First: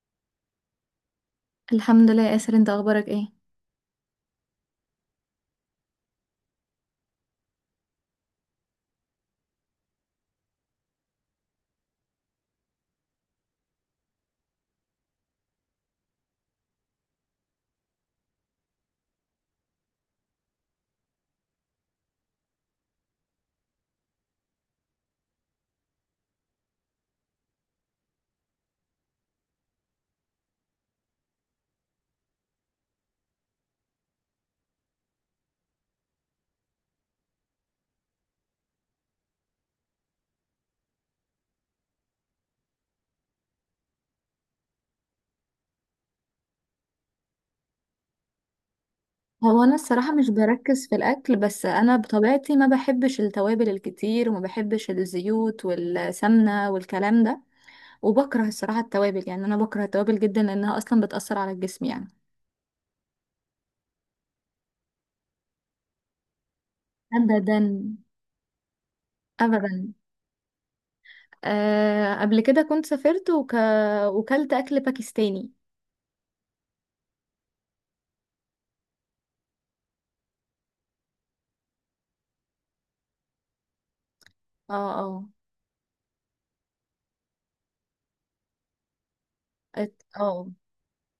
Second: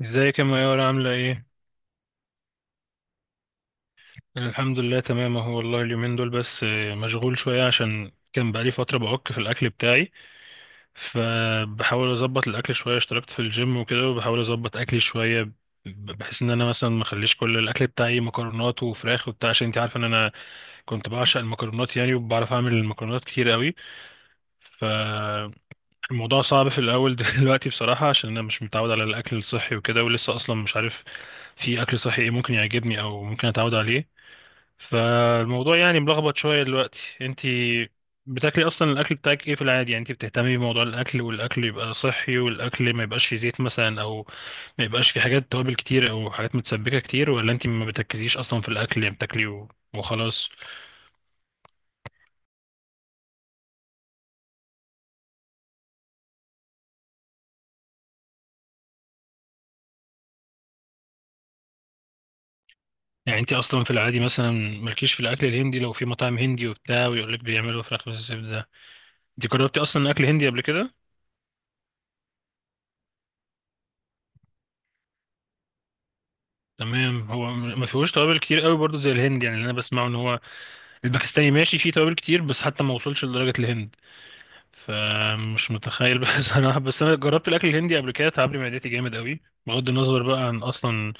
ازيك يا ميار عاملة ايه؟ الحمد لله يا ياسر، انت اخبارك ايه؟ الحمد لله تمام اهو والله اليومين دول بس مشغول شوية عشان كان بقالي فترة بعك في الأكل بتاعي، فبحاول أظبط الأكل شوية. اشتركت في الجيم وكده وبحاول أظبط أكلي شوية، بحيث إن أنا مثلا ما أخليش كل الأكل بتاعي مكرونات وفراخ وبتاع، عشان أنت عارفة إن أنا كنت بعشق المكرونات يعني، وبعرف أعمل المكرونات كتير قوي. فالموضوع صعب في الأول. دلوقتي بصراحة عشان أنا مش متعود على الأكل الصحي وكده، ولسه أصلا مش عارف في أكل صحي ايه ممكن يعجبني أو ممكن أتعود عليه، فالموضوع يعني ملخبط شوية دلوقتي. انت بتاكلي اصلا الاكل بتاعك ايه في العادي؟ يعني انت بتهتمي بموضوع الاكل والاكل يبقى صحي والاكل ما يبقاش فيه زيت مثلا، او ما يبقاش فيه حاجات توابل كتير او حاجات متسبكة كتير، ولا انت ما بتركزيش اصلا في الاكل يعني بتاكلي هو انا الصراحه مش وخلاص؟ بركز في الاكل، بس انا بطبيعتي ما بحبش التوابل الكتير وما بحبش الزيوت والسمنه والكلام ده. وبكره الصراحه التوابل، يعني انا بكره التوابل جدا لانها اصلا بتاثر على الجسم يعني. يعني انت اصلا في العادي مثلا مالكيش في الاكل الهندي، لو في مطاعم هندي وبتاع ويقول لك ابدا. بيعملوا فراخ بالزبدة ده، انت جربتي ابدا. اصلا اكل هندي قبل كده؟ أه، قبل كده كنت سافرت وكلت اكل باكستاني. تمام. هو ما فيهوش توابل كتير قوي برضه زي الهند، يعني اللي انا بسمعه ان هو الباكستاني ماشي فيه توابل كتير بس حتى ما وصلش لدرجة الهند، اه اه. فمش متخيل. بس انا جربت الاكل الهندي قبل كده تعبلي معدتي جامد قوي، بغض النظر بقى اه، عن اصلا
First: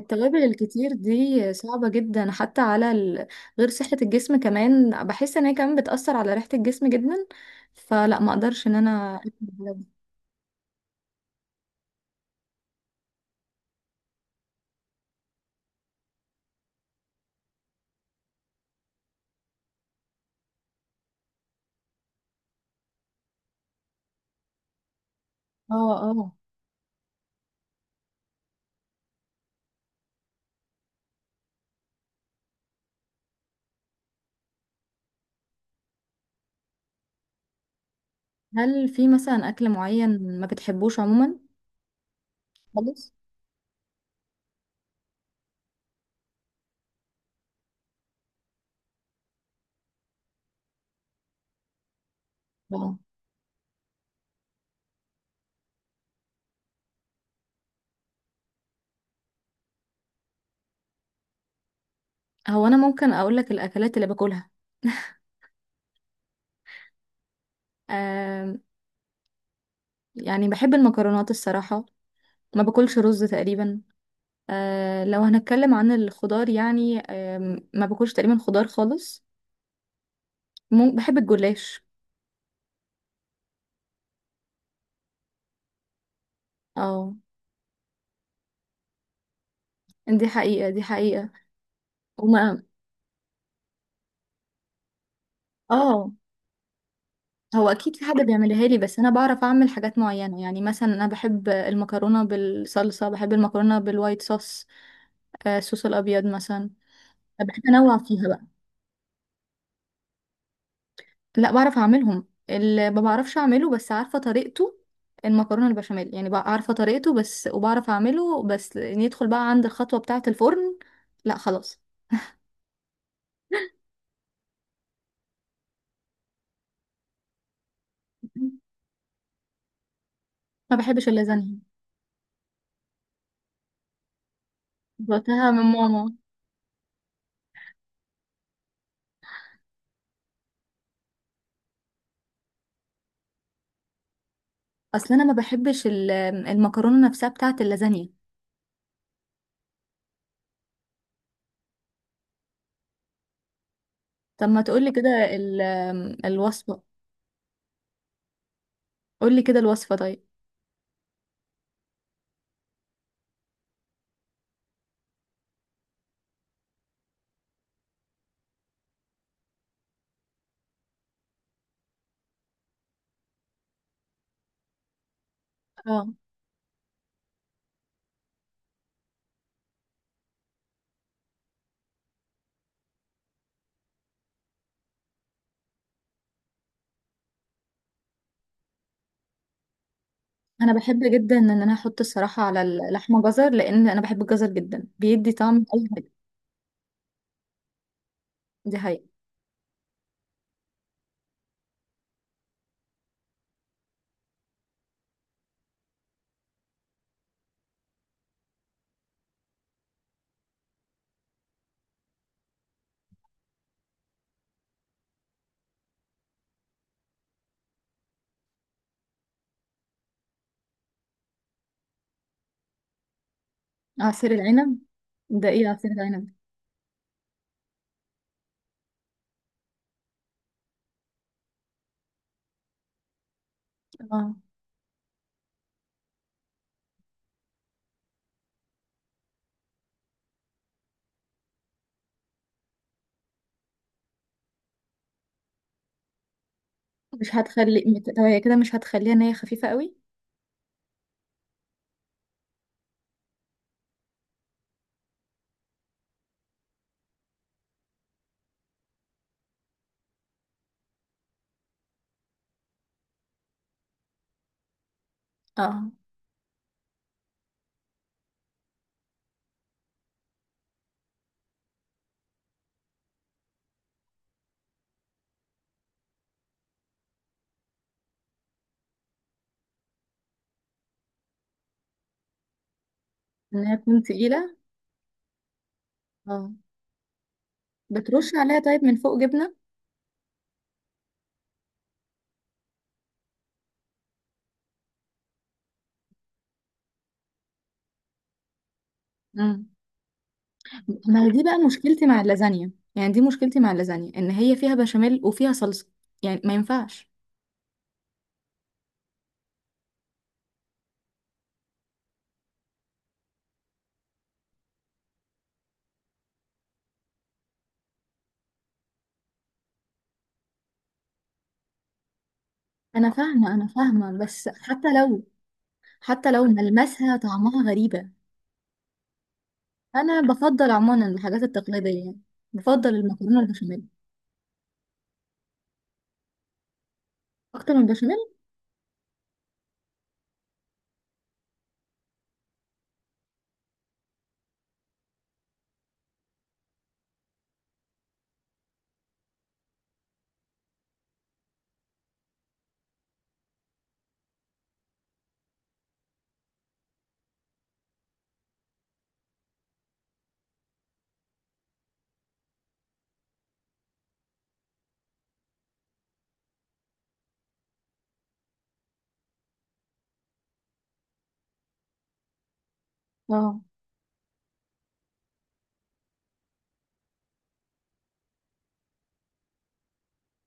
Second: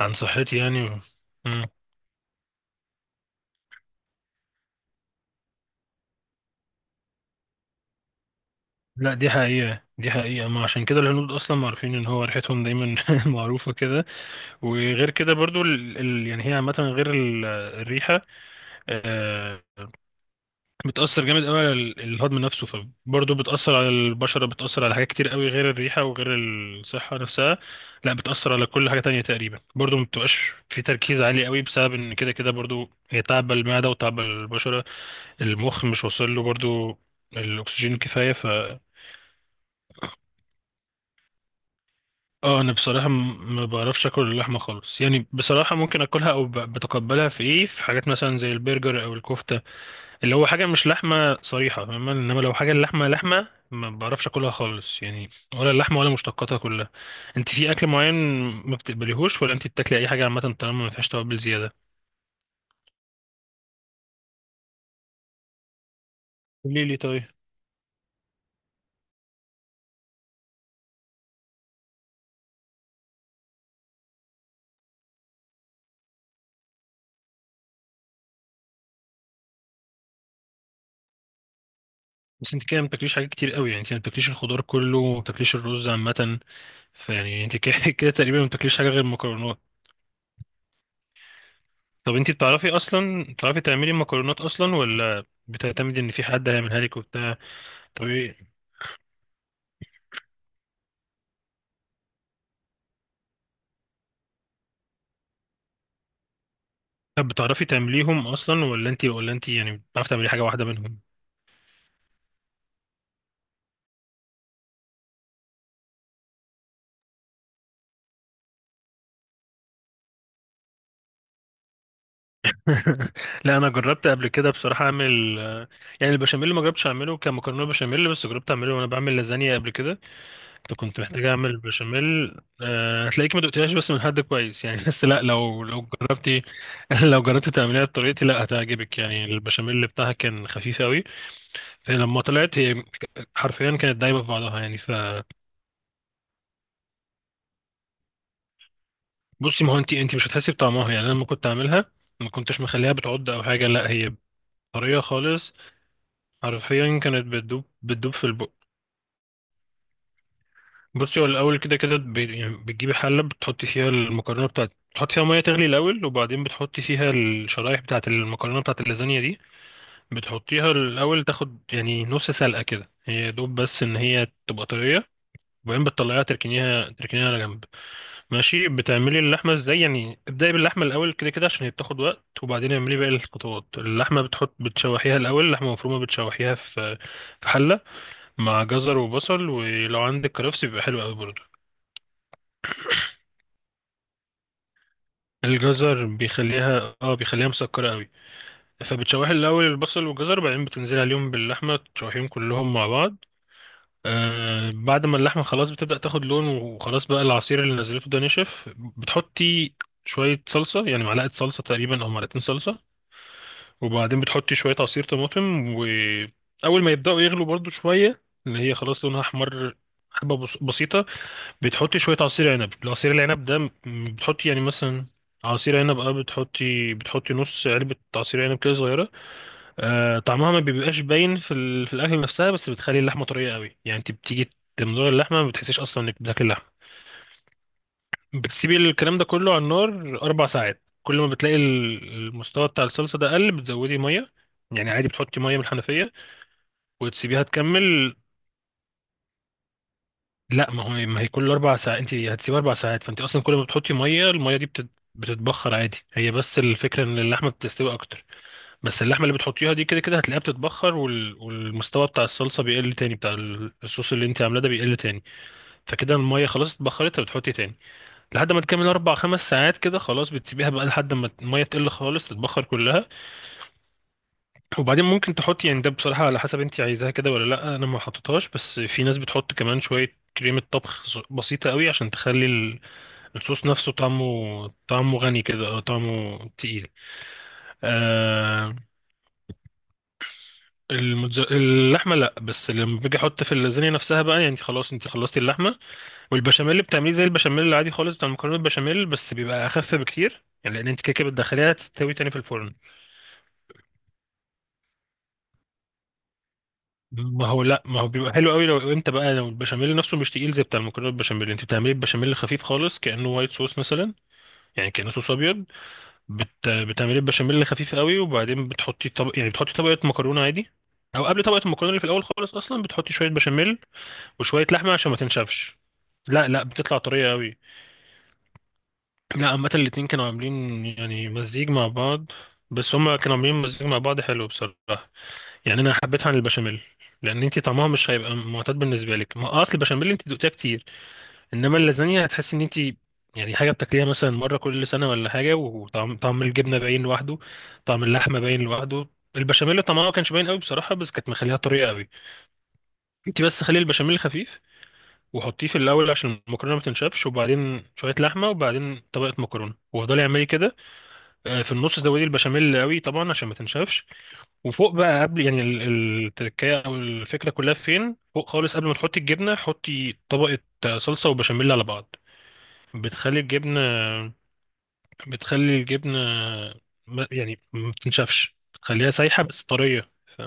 عن صحتي يعني الكتير و... دي مم. صعبة جدا حتى على غير صحة الجسم، كمان بحس ان هي كمان بتأثر على ريحة الجسم جدا. فلا ما اقدرش ان لا، انا دي اكل الحاجات دي. حقيقة، دي حقيقة، ما عشان كده الهنود أصلا معروفين إن هو ريحتهم دايما معروفة كده. وغير كده برضو ال... ال... يعني هي عامة غير ال... الريحة، آه، بتأثر جامد قوي على الهضم نفسه، فبرضه بتأثر على البشرة، بتأثر على حاجات كتير قوي غير اه الريحة اه. وغير الصحة نفسها. لا، بتأثر على كل حاجة تانية تقريبا، برضه ما بتبقاش في تركيز عالي قوي بسبب ان كده كده برضه هي تعب المعدة وتعب البشرة. المخ مش واصل له برضه الأكسجين الكفاية. ف هل في مثلا اكل معين ما بتحبوش عموما؟ اه، أنا بصراحة خالص. ما بعرفش آكل اللحمة خالص، يعني بصراحة ممكن آكلها أو بتقبلها في إيه، في حاجات مثلا زي البرجر أو الكفتة، اللي هو حاجة مش لحمة صريحة، فاهمة، انما لو حاجة اه. اللحمة لحمة ما بعرفش اكلها خالص يعني، ولا اللحمة ولا مشتقاتها كلها. انت في اكل معين ما بتقبليهوش، ولا انت بتاكلي اي حاجة عامة طالما ما فيهاش توابل زيادة؟ هو انا ممكن اقول لك الاكلات اللي باكلها. قولي لي طيب. آه. يعني بحب المكرونات الصراحة. ما باكلش رز تقريبا. آه، لو هنتكلم عن الخضار، يعني آه، ما باكلش تقريبا خضار خالص. بحب الجلاش. بس انت كده ما بتاكليش حاجات كتير قوي، يعني انت ما بتاكليش الخضار كله وما بتاكليش الرز عامة، اه، فيعني انت كده كده تقريبا ما بتاكليش حاجة غير المكرونات. دي حقيقة دي حقيقة. طب انت وما بتعرفي اصلا، بتعرفي تعملي مكرونات اصلا، ولا بتعتمدي اه، ان في حد هيعملها لك وبتاع؟ هو اكيد في طب حد ايه، بيعملها لي، بس انا بعرف اعمل حاجات معينة. يعني مثلا انا بحب المكرونة بالصلصة، بحب المكرونة بالوايت صوص. آه، الصوص الابيض مثلا. طب بحب بتعرفي انوع فيها تعمليهم بقى. اصلا، ولا انت يعني بتعرفي تعملي حاجة واحدة منهم؟ لا بعرف اعملهم. اللي ما بعرفش اعمله بس عارفة طريقته المكرونة البشاميل. يعني بقى عارفة طريقته بس، وبعرف اعمله بس ندخل بقى عند الخطوة بتاعة الفرن. لا خلاص، لا، انا جربت قبل كده بصراحه اعمل يعني البشاميل، ما جربتش اعمله كمكرونه بشاميل، بس جربت اعمله وانا بعمل لازانيا قبل كده، ما كنت بحبش محتاج اعمل اللازانيا. بشاميل. هتلاقيك ما دقتهاش بس من حد كويس يعني. بس لا، دقتها لو من لو ماما. جربتي لو جربتي تعمليها بطريقتي لا هتعجبك، يعني البشاميل بتاعها كان خفيف قوي، فلما طلعت هي حرفيا كانت دايبه في بعضها يعني. اصل انا ما بحبش المكرونة نفسها بتاعة اللازانيا. فبصي، ما هو انت مش هتحسي بطعمها يعني، انا لما كنت اعملها ما كنتش مخليها بتعض او حاجه، لا هي طب ما تقولي طريه كده خالص، ال- الوصفة. حرفيا كانت بتدوب في البق. قولي كده الوصفة طيب. بصي، هو الاول كده كده يعني بتجيبي حله، بتحطي فيها المكرونه بتاعت، بتحطي فيها ميه تغلي الاول، وبعدين بتحطي فيها الشرايح بتاعت المكرونه بتاعت اللازانيا دي، بتحطيها الاول تاخد يعني نص سلقه كده هي يا دوب، بس ان هي تبقى طريه، وبعدين اه. بتطلعيها تركنيها على جنب. ماشي. بتعملي اللحمه ازاي؟ يعني ابدأي باللحمه الاول كده كده عشان هي بتاخد وقت، وبعدين اعملي باقي الخطوات. اللحمه بتحط بتشوحيها الاول، لحمه مفرومه، بتشوحيها في في حله مع جزر وبصل، ولو عندك كرفس انا بيبقى بحب حلو قوي جدا برضه. ان انا احط الصراحة على اللحمة جزر، لان انا بحب الجزر جدا، بيدي طعم اي الجزر حاجة. بيخليها اه، بيخليها مسكرة قوي. دي حقيقة. فبتشوحي الأول البصل والجزر، بعدين بتنزلي عليهم باللحمة تشوحيهم كلهم مع بعض. آه، بعد ما اللحمة خلاص بتبدأ تاخد لون، وخلاص بقى العصير اللي نزلته ده نشف، بتحطي شوية صلصة، يعني معلقة صلصة تقريبا أو معلقتين صلصة، وبعدين بتحطي شوية عصير طماطم، وأول ما يبدأوا يغلوا برضو شوية اللي هي خلاص لونها أحمر حبة بسيطة، بتحطي شوية عصير عنب. العصير العنب ده عصير بتحطي يعني العنب؟ مثلا ده ايه عصير عصير عنب، اه، العنب؟ بتحطي نص علبة عصير عنب كده صغيرة. آه، طعمها ما بيبقاش باين في ال... في الأكل نفسها، بس بتخلي اللحمة طرية قوي، يعني انت اه، بتيجي تمضغ اللحمة ما بتحسيش أصلا إنك بتاكلي اللحمة. بتسيبي الكلام ده كله على النار 4 ساعات. كل ما بتلاقي المستوى بتاع الصلصة ده قل، بتزودي مية، يعني عادي بتحطي مية من الحنفية مش وتسيبيها هتخلي تكمل. طب هي كده مش هتخليها ان هي خفيفة قوي؟ لا، ما هو ما هي كل 4 ساعات انت هتسيب 4 ساعات، فانت اصلا كل ما بتحطي ميه الميه دي بتتبخر عادي هي، بس الفكره ان اللحمه بتستوي اكتر. بس اللحمه اللي بتحطيها دي كده كده هتلاقيها بتتبخر وال... والمستوى بتاع الصلصه بيقل تاني، بتاع الصوص اللي انت عاملاه ده بيقل تاني، اه، فكده الميه خلاص اتبخرت، فبتحطي تاني لحد ما تكمل 4 أو 5 ساعات كده. خلاص، بتسيبيها بقى لحد ما الميه تقل خالص تتبخر كلها. وبعدين ممكن تحطي، يعني ده بصراحه على حسب انت عايزاها كده ولا لا، انا ما حطيتهاش، بس في ناس بتحط كمان شويه كريمة طبخ بسيطة قوي عشان تخلي ان الصوص هي نفسه تكون طعمه، تقيلة. غني كده، اه طعمه اه، تقيل. بترش عليها آه، طيب من فوق جبنة؟ اللحمه لا، بس لما باجي احط في اللازانيا نفسها بقى، يعني خلاص انت خلصتي اللحمه والبشاميل اللي بتعمليه زي البشاميل العادي خالص بتاع المكرونه البشاميل، بس بيبقى امم، اخف بكتير، يعني لان انت كده ما كده هي دي بقى بتدخليها مشكلتي تستوي مع تاني في اللازانيا، الفرن. يعني دي مشكلتي مع اللازانيا ان هي فيها بشاميل وفيها صلصة. يعني ما ينفعش. ما هو لا، ما هو بيبقى حلو قوي لو انت بقى، لو البشاميل نفسه مش تقيل زي بتاع المكرونه البشاميل، انت بتعملي البشاميل خفيف خالص كانه وايت صوص مثلا، يعني كانه صوص ابيض. بتعملي البشاميل خفيف قوي، وبعدين بتحطي طبق، يعني بتحطي طبقة مكرونة عادي، او قبل طبقة المكرونة اللي في الاول خالص اصلا انا بتحطي شوية فاهمه انا بشاميل فاهمه، بس وشوية حتى لحمة عشان ما لو تنشفش. حتى لو لا لا، بتطلع ملمسها طرية قوي. طعمها غريبه. لا، عامة الاتنين انا كانوا بفضل عاملين عموما يعني الحاجات مزيج مع التقليديه، يعني بعض، بفضل بس هما كانوا المكرونه عاملين البشاميل مزيج مع بعض حلو بصراحة. يعني انا حبيتها عن البشاميل، لان انتي اكتر من طعمها مش البشاميل. هيبقى معتاد بالنسبة لك، ما اصل البشاميل انتي دقتيها كتير، انما اللازانيا هتحس ان انت يعني حاجه بتاكليها مثلا مره كل سنه ولا حاجه، وطعم الجبنه باين لوحده، طعم اللحمه باين لوحده، البشاميل طعمها ما كانش باين قوي بصراحه، بس كانت مخليها طريه قوي. انت بس خلي البشاميل خفيف، وحطيه في الاول عشان المكرونه ما تنشفش، وبعدين شويه لحمه، وبعدين طبقه مكرونه، وافضلي اعملي كده. في النص زودي البشاميل قوي طبعا عشان ما تنشفش. وفوق بقى قبل يعني التركية او الفكره كلها، فين فوق خالص قبل ما تحطي الجبنه حطي طبقه صلصه وبشاميل على بعض، بتخلي اه، الجبن، بتخلي الجبن يعني ما بتنشفش، بتخليها سايحة بس طرية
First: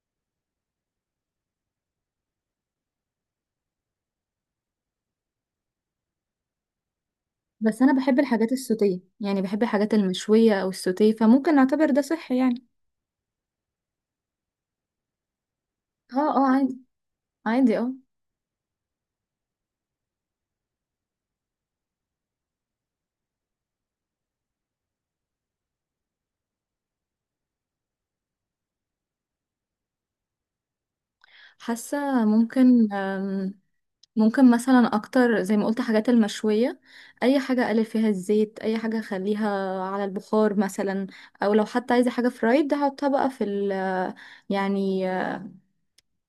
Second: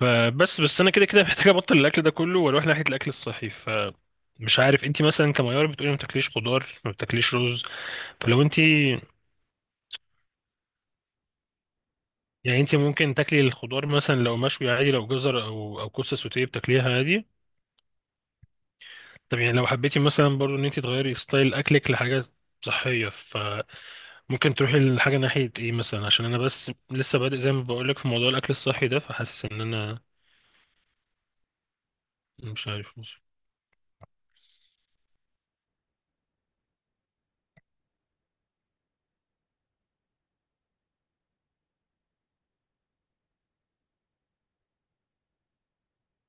فبس انا كده كده محتاج ابطل الاكل ده كله واروح ناحية الاكل الصحي، فمش عارف انت مثلا كميار، بتقولي ما بتاكليش خضار، ما بتاكليش رز، بس انا بحب فلو الحاجات انت السوتيه، يعني بحب الحاجات المشويه او السوتيه، فممكن نعتبر ده صحي يعني يعني. انت ممكن تاكلي الخضار مثلا لو مشوي عادي، لو جزر او او اه كوسه سوتيه اه عادي. بتاكليها عادي. عادي اه. طب يعني لو حبيتي مثلا برضو ان انت تغيري ستايل اكلك لحاجه صحيه، ممكن تروحي لحاجة ناحية ايه مثلا؟ عشان انا بس لسه بادئ زي ما بقولك في موضوع الاكل الصحي ده، فحاسس ان انا حاسه مش ممكن. عارف مش. ممكن مثلا اكتر زي ما قلت حاجات المشوية. اي حاجة اقلل فيها الزيت، اي حاجة اخليها على البخار مثلا، او لو حتى عايزة حاجة فرايد احطها بقى في يعني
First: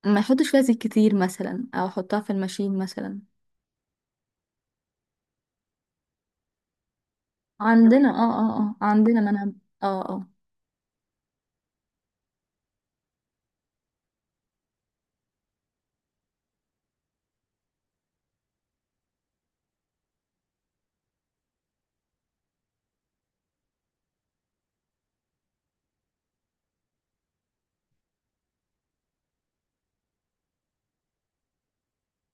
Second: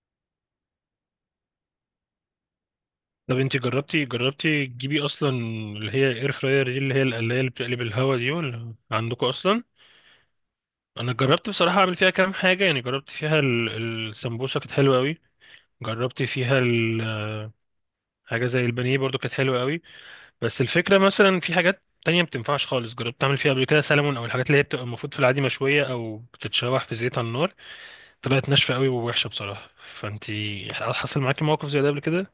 ما يحطش فيها زيت كتير مثلا، او احطها في الماشين مثلا. طب انتي جربتي، تجيبي اصلا اللي هي الاير فراير دي، اللي هي القلاية اللي بتقلب عندنا. الهوا دي، ولا اه عندنا عندكم منهج. اصلا؟ اه اه. انا جربت بصراحة اعمل فيها كام حاجة، يعني جربت فيها السمبوسة كانت حلوة قوي، جربت فيها حاجة زي البانيه برضو كانت حلوة قوي. بس الفكرة مثلا في حاجات تانية ما بتنفعش خالص، جربت اعمل فيها قبل كده سلمون، او الحاجات اللي هي بتبقى المفروض في العادي مشوية او بتتشوح في زيت على النار، طلعت ناشفة قوي ووحشة بصراحة. فانتي حصل معاكي موقف زي ده قبل كده؟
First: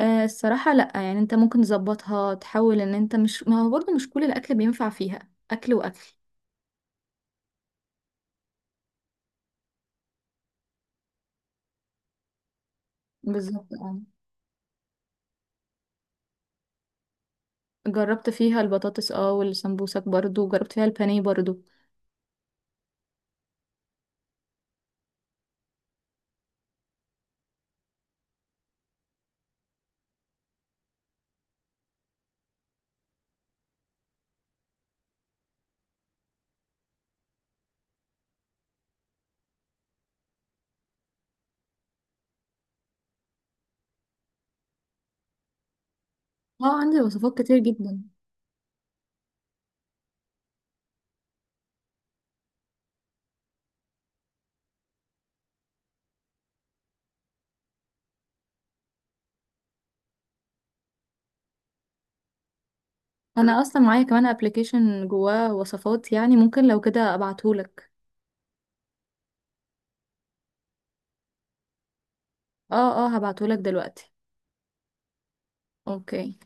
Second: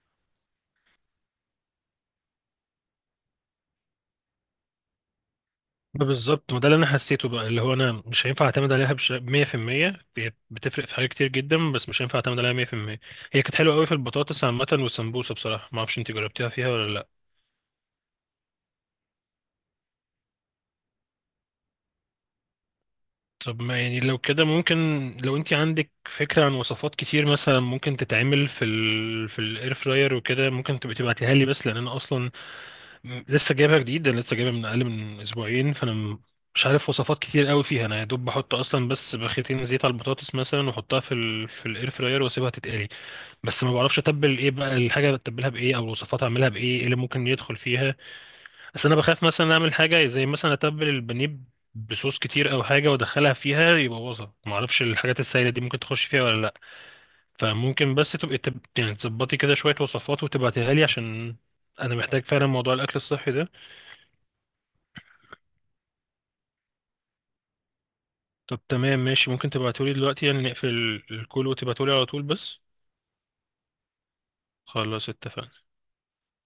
آه، الصراحة لأ. يعني انت ممكن تظبطها، تحاول ان انت مش، ما هو برضه مش كل الأكل بينفع فيها أكل ما وأكل. بالظبط، ما ده اللي انا حسيته بقى، اللي هو انا مش هينفع اعتمد عليها 100%، هي بتفرق في حاجات كتير جدا بس مش هينفع اعتمد عليها 100%. هي كانت بالظبط حلوه قوي في اه. البطاطس عامه والسمبوسه بصراحه. ما اعرفش انت جربتيها فيها ولا لا. جربت فيها البطاطس اه، والسمبوسك برضه، جربت فيها البانيه برضه. طب ما يعني لو كده ممكن، لو انت عندك فكره عن وصفات كتير مثلا ممكن تتعمل في ال... في الاير فراير وكده، ممكن تبقى تبعتيها لي؟ بس لان انا اصلا لسه جايبها جديد، انا لسه جايبها من اقل من اسبوعين، فانا مش عارف وصفات كتير قوي فيها، انا يا دوب بحط اصلا بس بخيتين زيت على البطاطس مثلا واحطها في ال... في الاير فراير واسيبها تتقلي. بس ما بعرفش اتبل ايه بقى الحاجه، اتبلها بايه، او الوصفات اعملها بايه، اه، ايه اللي عندي ممكن وصفات يدخل كتير فيها. جدا. بس انا بخاف مثلا اعمل حاجه زي مثلا اتبل البانيه بصوص كتير او حاجه وادخلها فيها يبوظها، ما اعرفش الحاجات السائله دي ممكن تخش فيها ولا لا. فممكن بس تبقي يعني تظبطي كده شويه وصفات وتبعتيها لي عشان انا محتاج فعلا موضوع الاكل الصحي ده. انا اصلا معايا كمان ابلكيشن جواه وصفات، يعني ممكن لو كده ابعتهولك. طب تمام، ماشي، ممكن تبعتولي دلوقتي يعني، نقفل الكول وتبعتولي على طول بس. اه اه، هبعتهولك دلوقتي. خلاص، اتفقنا. اوكي.